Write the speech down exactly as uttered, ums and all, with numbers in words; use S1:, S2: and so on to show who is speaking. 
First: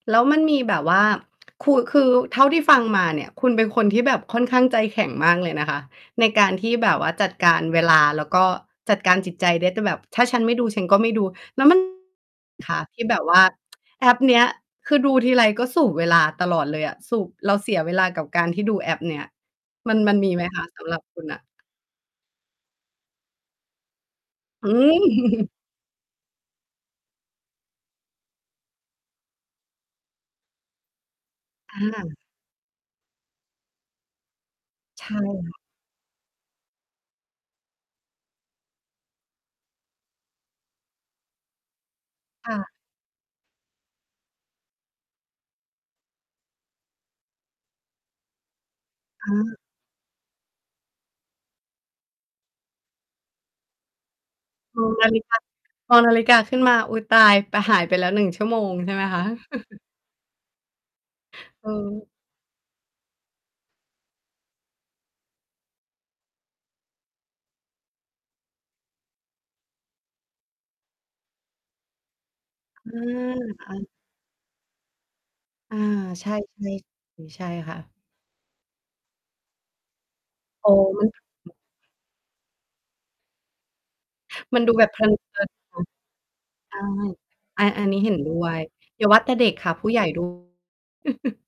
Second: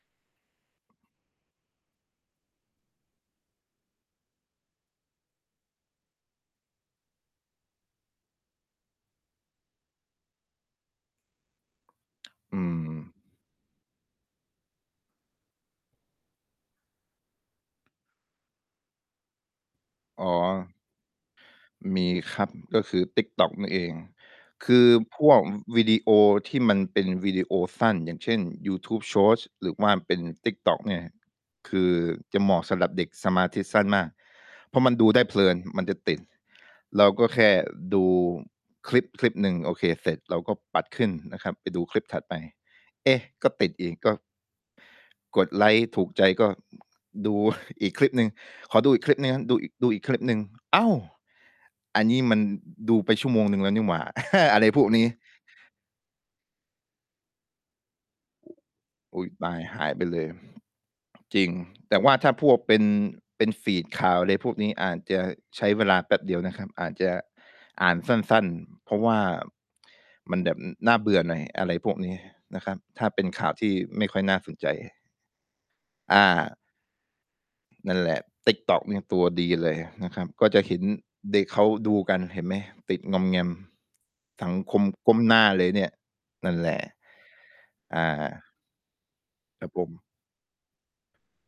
S1: แล้วมันมีแบบว่า ขูดคือ เท่าที่ฟังมาเนี่ย คุณเป็นคนที่แบบค่อนข้างใจแข็งมากเลยนะคะ ในการที่แบบว่าจัดการเวลา แล้วก็จัดการจิตใจได้ แต่แบบถ้าฉันไม่ดูฉันก็ไม่ดู แล้วมัน
S2: อื
S1: ค่ะ ที่
S2: ม
S1: แบบว่า แอปเนี้ย คือดูทีไร ก็สูบเวลาตลอดเลยอะ สูบ เราเสียเวลากับการที่ดูแอปเนี้ย มัน มัน
S2: อ๋
S1: ม
S2: อ
S1: ีไหม คะ สำหรับคุณอะ?
S2: มีครับ ก็คือติ๊กต๊อกนั่นเอง
S1: อ
S2: ค
S1: ื
S2: ือ
S1: ม
S2: พวกวิดีโอที่มันเป็นวิดีโอสั้น อย่างเช่น YouTube Shorts หรือว่าเป็นติ๊กต๊อกเนี่ย คือ
S1: อา
S2: จะเหมาะสำหรับเด็กสมาธิสั้นมาก เพราะมัน
S1: ใช
S2: ดู
S1: ่
S2: ได้เพล
S1: ค
S2: ิ
S1: ่ะ
S2: น มันจะติด เราก็แค่ดูคลิป คลิปหนึ่ง โอเค เสร็จเราก็ปัดขึ้นนะครับ ไปดูคลิปถัดไป
S1: ค่ะ
S2: เอ๊ะ ก็ติดอีก ก็ กดไลก์ถูกใจก็ อ ดู อีก คลิปหนึ่ง ขอดูอีกคลิปห
S1: อ
S2: นึ่งนะ ดู
S1: า
S2: ดูอีกคลิปหนึ่ง อ้าว อันนี้มันดูไปชั่วโมงหนึ่งแล้วนี่หว่า อะไรพ
S1: ม
S2: ว
S1: อ
S2: ก
S1: ง
S2: น
S1: น
S2: ี้
S1: าฬิกา มองนาฬิกาขึ้นมา อุ๊ย ตาย แต่หายไปแล้ว หนึ่ง ชั่วโมงใช่ไหมค
S2: อุ
S1: ะ?
S2: ๊ย ตายหายไปเลย จริง
S1: เ
S2: แต่
S1: ออ
S2: ว่าถ้าพวก เป็น เป็นฟีดข่าวอะไรพวกนี้ อาจจะใช้เวลาแป๊บเดียวนะครับ อาจจะอ่านสั้น ๆ เพราะว่ามันแบบน่าเบื่อหน่อย อะไรพวกนี้นะครับ
S1: อื
S2: ถ้าเป็
S1: ม
S2: นข่าวท
S1: อ
S2: ี่
S1: า
S2: ไม่ค่อยน่าสนใจ
S1: อา
S2: อ
S1: ใช่
S2: า
S1: ๆ เออ ใช่ค่
S2: น
S1: ะ
S2: ั่นแหละ ติ๊กต๊อกเนี่ยตัวดีเลยนะครับ ก็จะ
S1: อ๋อ
S2: เห็น
S1: เนา
S2: เด็ก
S1: ะ
S2: เขาดูกัน เห็นไหม ติดงอมแงม สัง
S1: มันดู
S2: ค
S1: แ
S2: ม
S1: บบ เพลิ
S2: ก้
S1: น
S2: มห
S1: ๆ ค
S2: น้
S1: ่
S2: า
S1: ะ
S2: เลยเนี่ย นั่นแหล
S1: อ้
S2: ะ
S1: าย อา อันน
S2: อ
S1: ี้เห็น
S2: า
S1: ด้วย อย่าว่าแต่เด็ก
S2: ค
S1: ค
S2: ร
S1: ่
S2: ั
S1: ะ
S2: บผ
S1: ผู้ใหญ
S2: ม
S1: ่ ด้วย